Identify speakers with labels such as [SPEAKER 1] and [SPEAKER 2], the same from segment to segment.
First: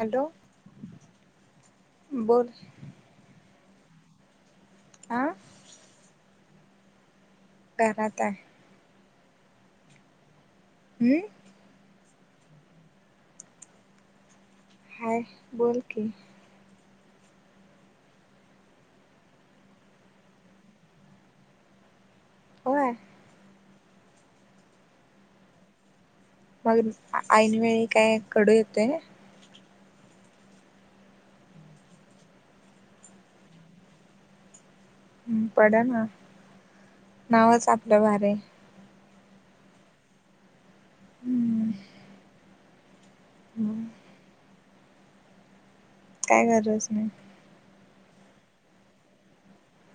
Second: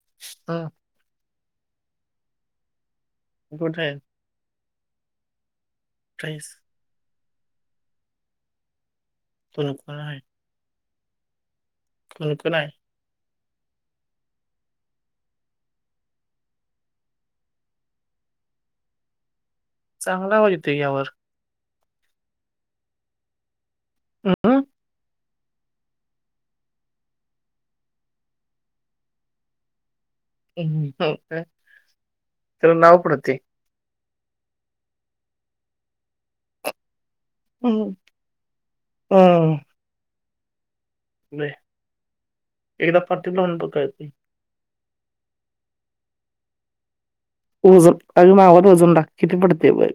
[SPEAKER 1] Hello
[SPEAKER 2] हं,
[SPEAKER 1] बोल.
[SPEAKER 2] कुठेआहे?
[SPEAKER 1] आ!
[SPEAKER 2] [inaudible]
[SPEAKER 1] कानात काय.
[SPEAKER 2] हेडफोन आहे.
[SPEAKER 1] हम्म.
[SPEAKER 2] कोण-कोण आहे.
[SPEAKER 1] हाय बोल कि.
[SPEAKER 2] चांगला आवाज येतोय की यावर.
[SPEAKER 1] होय.
[SPEAKER 2] [unintelligible]
[SPEAKER 1] मग ऐनवेळी काय कडू येतोय.
[SPEAKER 2] तेला नाव पडतय.
[SPEAKER 1] [inaudible] ना नावच आपलं भारी हाय.
[SPEAKER 2] हम्म.
[SPEAKER 1] हम्म
[SPEAKER 2] [unintelligible]
[SPEAKER 1] काय करतोस मग.
[SPEAKER 2] माझ्या नावात वजन टाक. किती पडतंय बग.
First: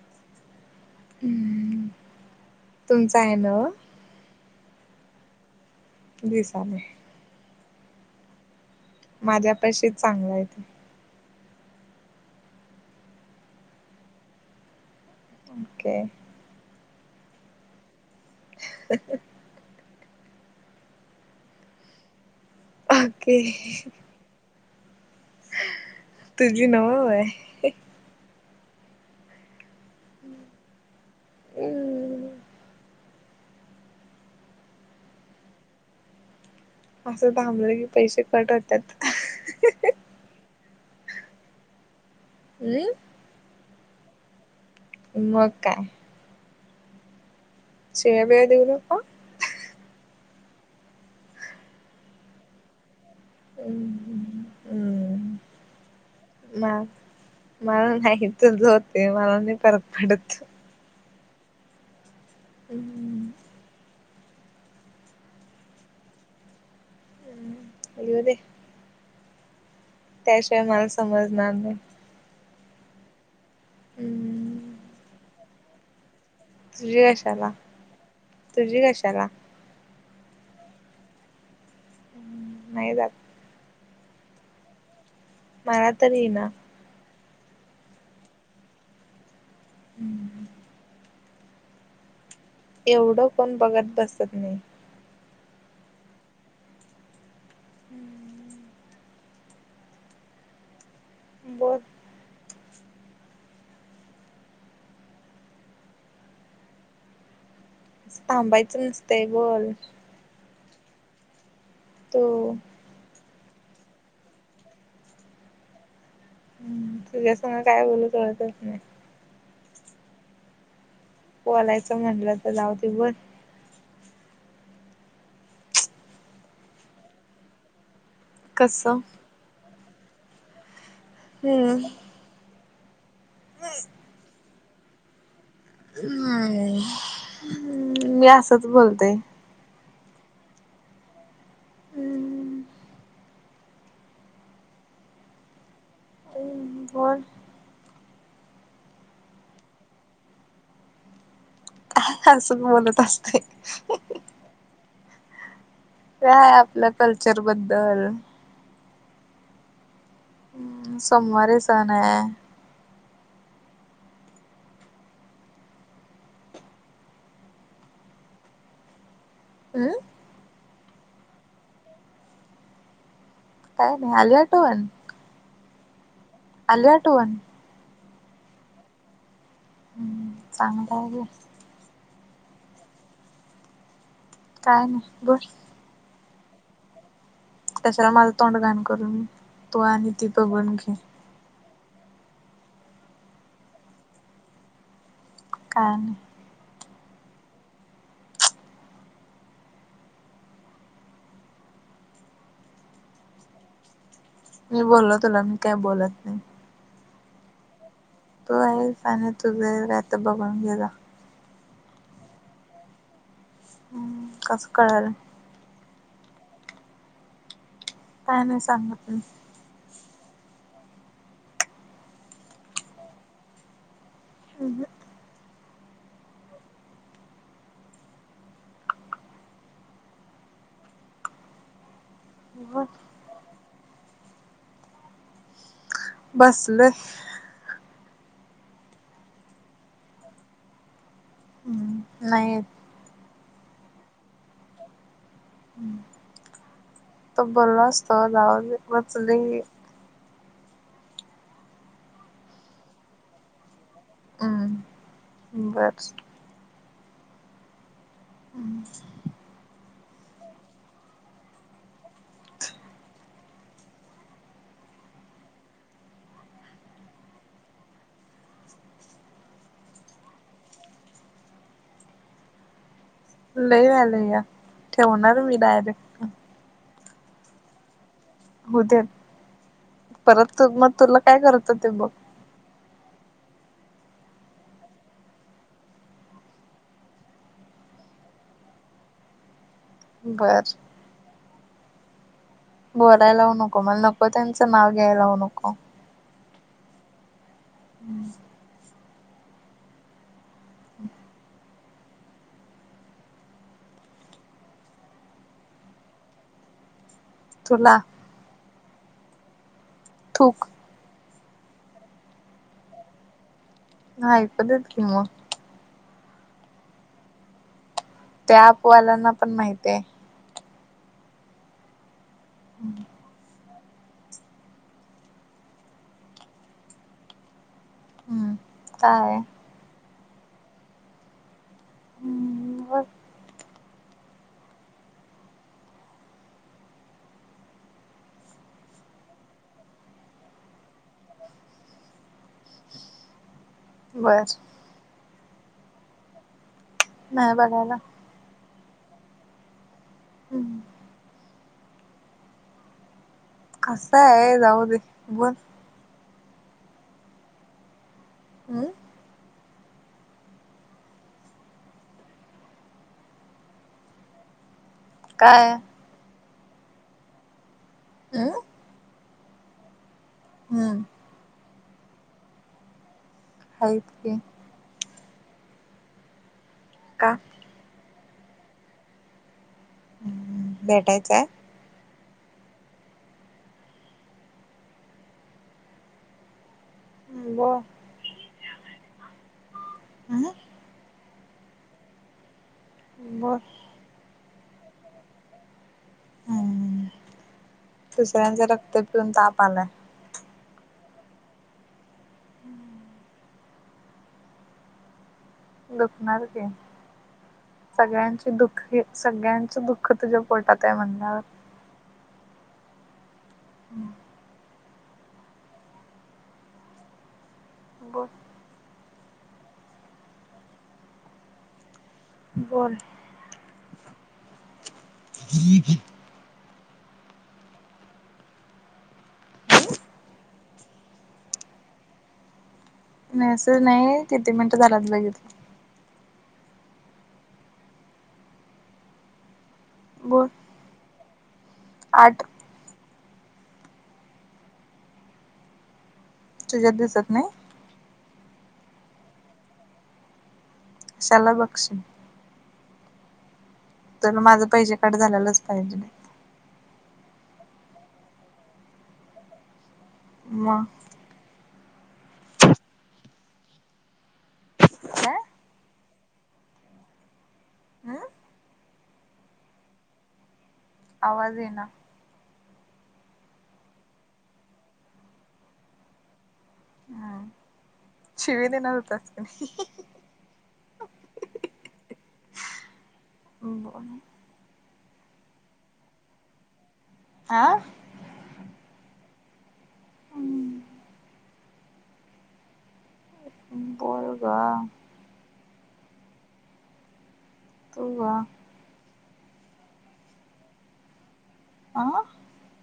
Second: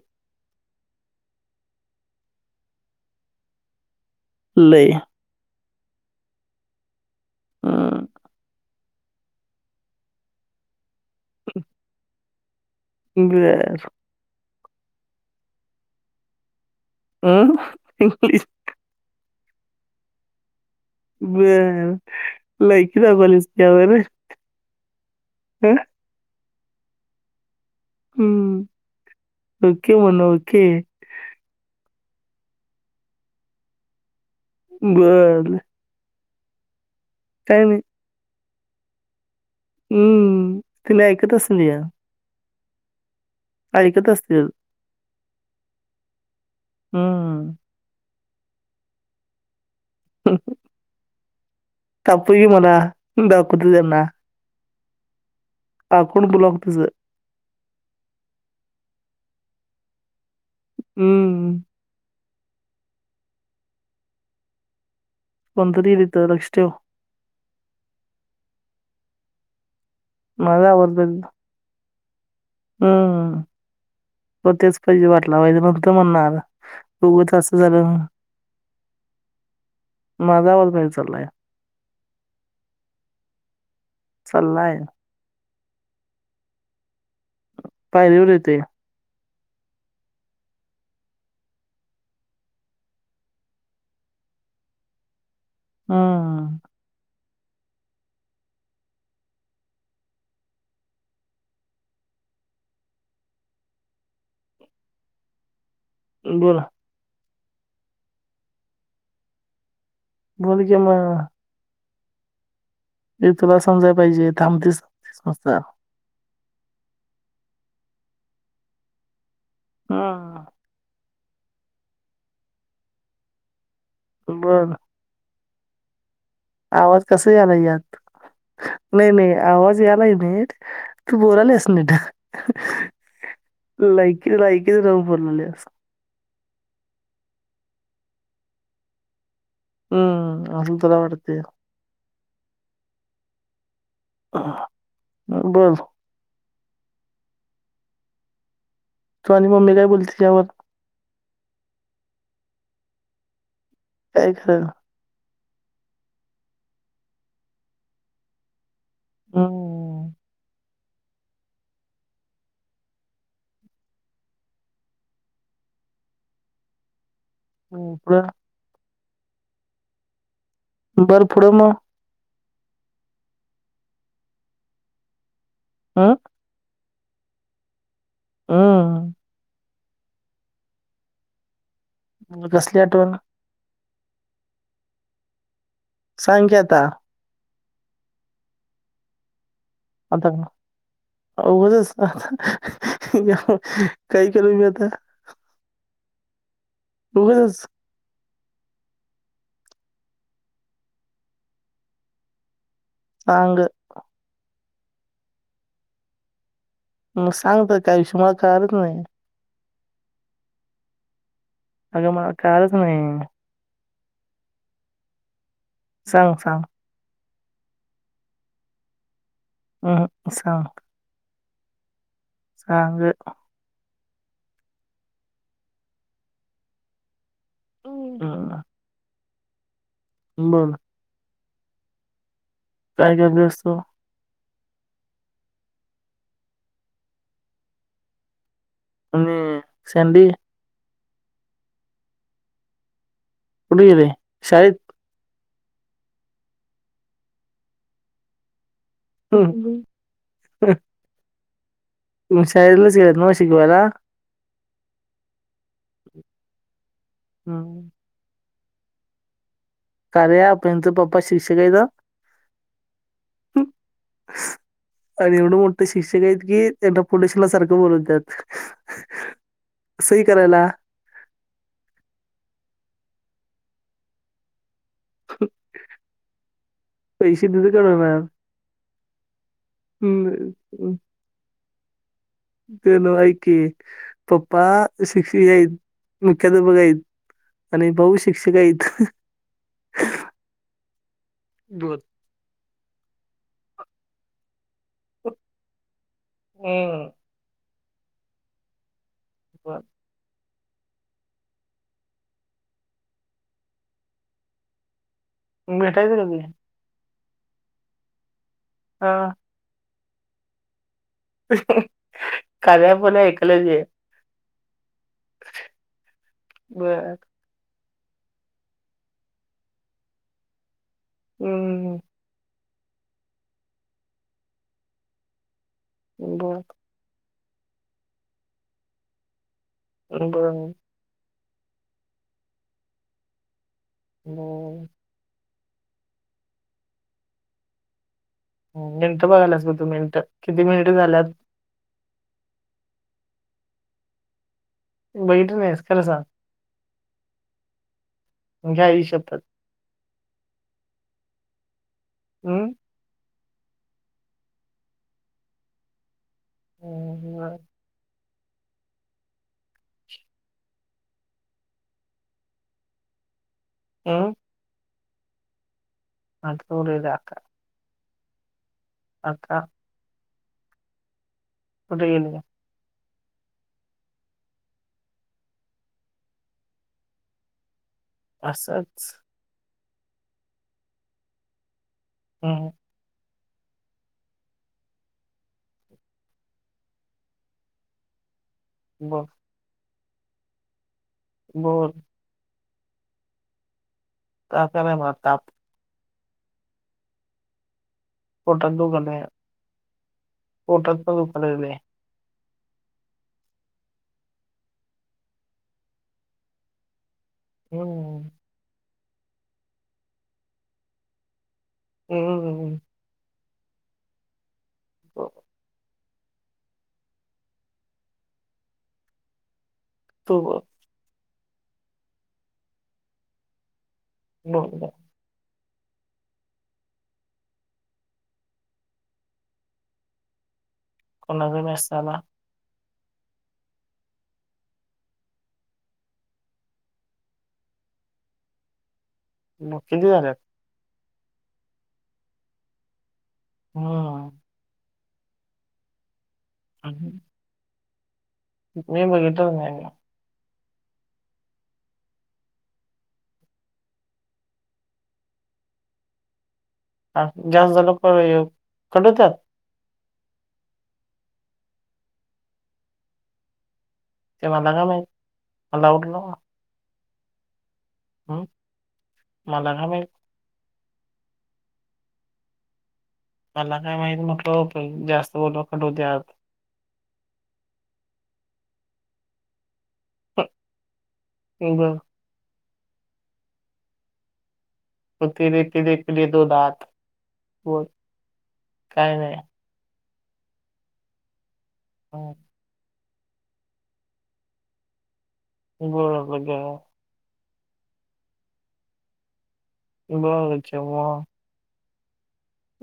[SPEAKER 1] ह तुमच आहे नव्हं.
[SPEAKER 2] लई.
[SPEAKER 1] दिसालय.
[SPEAKER 2] हम.
[SPEAKER 1] माझ्या पाशी चांगल आहे ते.
[SPEAKER 2] ह्. बर.
[SPEAKER 1] ओके.
[SPEAKER 2] हम्म ब लई
[SPEAKER 1] ओके
[SPEAKER 2] [unintelligible] हम
[SPEAKER 1] तुझी नव्ह होय?
[SPEAKER 2] हम्म ओके म्हण ओके.
[SPEAKER 1] [unintelligible]
[SPEAKER 2] बर
[SPEAKER 1] असं
[SPEAKER 2] काय
[SPEAKER 1] थांबलं की पैसे कट होतात.
[SPEAKER 2] हम्म, तुम्ही ऐकतच नाही आ.
[SPEAKER 1] नाई.
[SPEAKER 2] ऐकत असतील.
[SPEAKER 1] मग काय.
[SPEAKER 2] हम्म.
[SPEAKER 1] तिला लय देऊ नको अ.
[SPEAKER 2] [unintelligible] ताप ही म्हणा, दाखवते त्यांना.
[SPEAKER 1] हम्म हम्म
[SPEAKER 2] आखूड ब्लॉक तुझं
[SPEAKER 1] ना, मला नाही तसं होते मला नाही परत अडत.
[SPEAKER 2] हम्म
[SPEAKER 1] [unintelligible]
[SPEAKER 2] कोणतर येईल इथं लक्ष ठेव.
[SPEAKER 1] [unintelligible] येउदे. त्याशिवाय मला समजणार नाही.
[SPEAKER 2] हम्म, हो
[SPEAKER 1] हम्म
[SPEAKER 2] तेच पाहिजे वाट लावयला फक्त म्हणू नका.
[SPEAKER 1] तुझी कशाला, तुझी कशाला?
[SPEAKER 2] माझा आवाज बाहेर चाललाय.
[SPEAKER 1] नाही दात.
[SPEAKER 2] चाल्लाय.
[SPEAKER 1] मला तरी ये ना.
[SPEAKER 2] पायरीवर येते.
[SPEAKER 1] हम्म ह. एवढं कोण बघत बसत नाही.
[SPEAKER 2] हम.
[SPEAKER 1] हम्म. बत
[SPEAKER 2] बला
[SPEAKER 1] थांबायचं नसतय बोल.
[SPEAKER 2] बोल क्या म
[SPEAKER 1] त
[SPEAKER 2] मी तुला समजाय पाहिजे थांबतेस ांते समजत.
[SPEAKER 1] हम्म तुझ्यासना काय बोलू कळतच नाही.
[SPEAKER 2] हा.
[SPEAKER 1] बोलायचं म्हणलं तर जाऊ ते बर.
[SPEAKER 2] हो ना. आवाज कसा याला यात
[SPEAKER 1] कसं
[SPEAKER 2] नाही नाही आवाज यालाही नाही. तू बोलालेस
[SPEAKER 1] हम्म.
[SPEAKER 2] निडा लायकी लायकी नाऊ बोोलली असस.
[SPEAKER 1] हम् मी असंच बोलते.
[SPEAKER 2] हम्म असल तुला वाटतया.
[SPEAKER 1] हम्म.
[SPEAKER 2] ब बोल.
[SPEAKER 1] तहं बोल.
[SPEAKER 2] तू आणि मम्मी काय बोलते यावर.
[SPEAKER 1] असं बोलत असते.
[SPEAKER 2] काय खरं.
[SPEAKER 1] काय आपल्या कल्चर बद्दल.
[SPEAKER 2] ह.
[SPEAKER 1] हम् सोमवारे स ना आहे.
[SPEAKER 2] [unintelligible]
[SPEAKER 1] अ.
[SPEAKER 2] बर पुुढ मग.
[SPEAKER 1] काय नाही आली आठवण.
[SPEAKER 2] हम.
[SPEAKER 1] आली आठवण
[SPEAKER 2] हम.
[SPEAKER 1] हम्म चांगलं आहे ग.
[SPEAKER 2] कसली आठवण.
[SPEAKER 1] काय नाही बस.
[SPEAKER 2] सांग की आता.
[SPEAKER 1] त्याच्याला माझं तोंड घाण करून तू आणि ती
[SPEAKER 2] आता
[SPEAKER 1] बघून घे.
[SPEAKER 2] उगाच आता काही केल मी आता.
[SPEAKER 1] काय नाही.
[SPEAKER 2] उगचच. सांग.
[SPEAKER 1] मी बोललो तुला मी काही बोलत नाही.
[SPEAKER 2] म सांगत काय विषय मला
[SPEAKER 1] तू
[SPEAKER 2] कळलंच नाही.
[SPEAKER 1] आहेस आणि तुझं काय तर बघुन घे जा.
[SPEAKER 2] अगं मला कळलंच नाही.
[SPEAKER 1] हम्म कस कळल.
[SPEAKER 2] सांग सांग!
[SPEAKER 1] काय नाही सांगत.
[SPEAKER 2] सांग. सांग.
[SPEAKER 1] ह ह
[SPEAKER 2] हम् बर
[SPEAKER 1] बोल
[SPEAKER 2] काय करल्यास तू.
[SPEAKER 1] बसलोय.
[SPEAKER 2] आणि संडी.
[SPEAKER 1] हम् नाही.
[SPEAKER 2] कुठे गेली शाळेत.
[SPEAKER 1] तो बोललं असतं जाऊ दे वाचलं घे.
[SPEAKER 2] ह मग शाळेतनच गेल्यात नव्ह शिकवाला
[SPEAKER 1] हम्म बस.
[SPEAKER 2] हम्म
[SPEAKER 1] [unintelligible]
[SPEAKER 2] कार्या ॲप यांचे पप्पा शिक्षक आहेत हं.
[SPEAKER 1] [unintelligible]
[SPEAKER 2] आणि एवढं मोठं शिक्षक आहेत की त्यांना [unintelligible] पुलेशला सारखं बोलवत्यात सई करायला
[SPEAKER 1] [unintelligible] लइ व्हॅलया ठेवणार मी डायरेक्ट
[SPEAKER 2] पैसे‌ [unintelligible] दि कर मॅम
[SPEAKER 1] हुदेत परत [unintelligible] मग तुला काय करतो ते बघ
[SPEAKER 2] ते नव्ह ऐकी पप्पा शिक्षक हायत‌ मुख्याध्यापक हायत आणि भऊ शिक्षक हायत
[SPEAKER 1] बर
[SPEAKER 2] बोल [unintelligible]
[SPEAKER 1] बोलाय लावु नको मला नको त्यांचं नाव घ्याय लावू नको
[SPEAKER 2] हम् [unintelligible]
[SPEAKER 1] हम्म [inaudible]
[SPEAKER 2] ब भेटायचं कधी
[SPEAKER 1] तुला
[SPEAKER 2] आ
[SPEAKER 1] थूक
[SPEAKER 2] कद्या पण ऐकलंच आहे [unintelligible]
[SPEAKER 1] ह [unintelligible] ऐकू देत की मग
[SPEAKER 2] बर
[SPEAKER 1] त्या ॲप वाल्यांना पण माहित्याय
[SPEAKER 2] हम्म
[SPEAKER 1] हम् [inaudible]
[SPEAKER 2] बर
[SPEAKER 1] हम्म काय
[SPEAKER 2] बरोबर
[SPEAKER 1] हम्म [unintelligible]
[SPEAKER 2] बोल. मिंत बगाल्यास तू मिनिटं किती मिनिट झाल्यात.
[SPEAKER 1] बर.
[SPEAKER 2] बघिटली नहीस खरं सांग.
[SPEAKER 1] नाय बगायला.
[SPEAKER 2] घे आई ची शप्पथ.
[SPEAKER 1] हम्म
[SPEAKER 2] अं
[SPEAKER 1] कसय जाऊ दे बोल.
[SPEAKER 2] हम् [unintelligible]
[SPEAKER 1] अं
[SPEAKER 2] अं
[SPEAKER 1] काय?
[SPEAKER 2] आणि तोळका [unintelligible]
[SPEAKER 1] अं
[SPEAKER 2] अक्का
[SPEAKER 1] हम्म
[SPEAKER 2] कुठे गेले?
[SPEAKER 1] हाईत की. का?
[SPEAKER 2] असंच.
[SPEAKER 1] ह भेटायचं आहे.
[SPEAKER 2] ह ह
[SPEAKER 1] बोल
[SPEAKER 2] बोल.
[SPEAKER 1] आह
[SPEAKER 2] बोल.
[SPEAKER 1] बोल.
[SPEAKER 2] काय करायला आता?
[SPEAKER 1] दुसऱ्यांचा
[SPEAKER 2] पोटात
[SPEAKER 1] रक्त
[SPEAKER 2] दुखले
[SPEAKER 1] पिऊन ताप आलाय.
[SPEAKER 2] पोटात पण दुखालगलंय.
[SPEAKER 1] दुखणार कि
[SPEAKER 2] हम्म
[SPEAKER 1] सगळ्यांची दुखी. सगळ्यांचं दुःख तुझे पोटात आहे म्हणल्यावर.
[SPEAKER 2] हम्मम्
[SPEAKER 1] हम्म
[SPEAKER 2] हो.
[SPEAKER 1] बोल.
[SPEAKER 2] हो हो.
[SPEAKER 1] बोल.
[SPEAKER 2] बोल ग.
[SPEAKER 1] [unintelligible]
[SPEAKER 2] कोणाचा मेसेज आला.
[SPEAKER 1] मेसेज नाही किती मिनिट झाल्यात बघितलं.
[SPEAKER 2] मग किती झालेत.
[SPEAKER 1] बोल आठ.
[SPEAKER 2] हम
[SPEAKER 1] तुझ्यात
[SPEAKER 2] हम्म.
[SPEAKER 1] दिसत नाही.
[SPEAKER 2] मी बघितच नाही.
[SPEAKER 1] कशाला बघशील. तुला माझं पैसे काट झालेलाच पाहिजे.
[SPEAKER 2] हा जास्त झालं कॉल ह्यो, कट होत्यात?
[SPEAKER 1] मग
[SPEAKER 2] ते मला काय माहित? मला वाटलं
[SPEAKER 1] हम्म
[SPEAKER 2] [unintelligible] मला काय माहित?
[SPEAKER 1] आवाज येईना.
[SPEAKER 2] मला काय माहिती म्हटलं, जास्त बोलल्याव कट होतात.
[SPEAKER 1] हम्म, शिवी दे [unintelligible]
[SPEAKER 2] हा बर
[SPEAKER 1] ब
[SPEAKER 2] ओ तेरे पिले पिले दो दात.
[SPEAKER 1] आ?
[SPEAKER 2] काय नाही. [unintelligible]
[SPEAKER 1] बोल गं.
[SPEAKER 2] बोल गं.
[SPEAKER 1] तू बा
[SPEAKER 2] बघ जेव्हा
[SPEAKER 1] आ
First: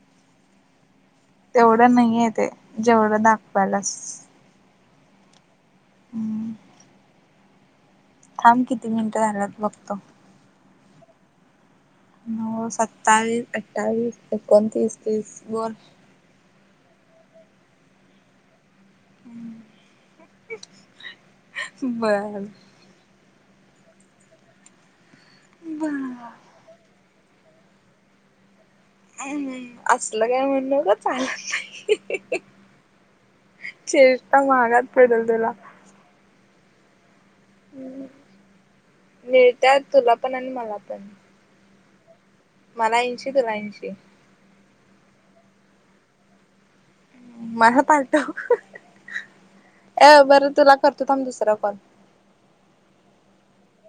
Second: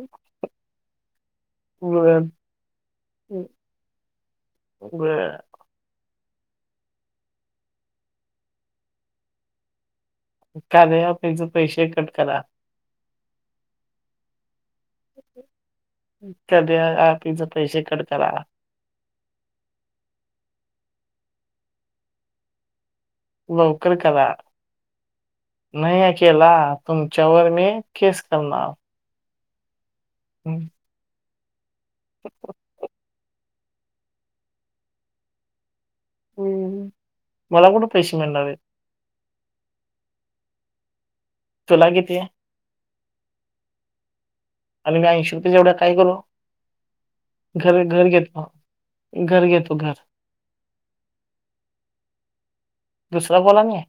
[SPEAKER 2] [unintelligible]
[SPEAKER 1] तेवढं नाही हाय, ते जेवढं दाखवायलास.
[SPEAKER 2] बर.
[SPEAKER 1] हम्म. थांब किती मिनिटं झाल्यात बघतो?
[SPEAKER 2] कार्य ऍप हीच पैसे कट करा.
[SPEAKER 1] नऊ सत्तावीस, अठ्ठावीस, एकोणतीस, तीस बोल.
[SPEAKER 2] सध्या आरतीचे पैसे कट करा.
[SPEAKER 1] बर.
[SPEAKER 2] लवकर करा. नाही हा
[SPEAKER 1] बर
[SPEAKER 2] केला तुम तुमच्या वर मी केस करणार.
[SPEAKER 1] हम्म आसल काय म्हनु नको? चालत नाही. [inaudible] चेष्टा महागात पडल तुला.
[SPEAKER 2] हम्म. मला कुठे
[SPEAKER 1] हम्
[SPEAKER 2] पैसे मिळणार आहेत
[SPEAKER 1] मिळत्यात तुला पण आणि मला पण.
[SPEAKER 2] तुला किती?
[SPEAKER 1] मला ऐंशी तुला ऐंशी.
[SPEAKER 2] आणि मी ऐंशी रुपयाच एवढ्या काय करू? घर घर घेतो. घर घेतो घर
[SPEAKER 1] अ बरं तुला करतो थांब, दुसरा कॉल.
[SPEAKER 2] दुसरा कॉल आणि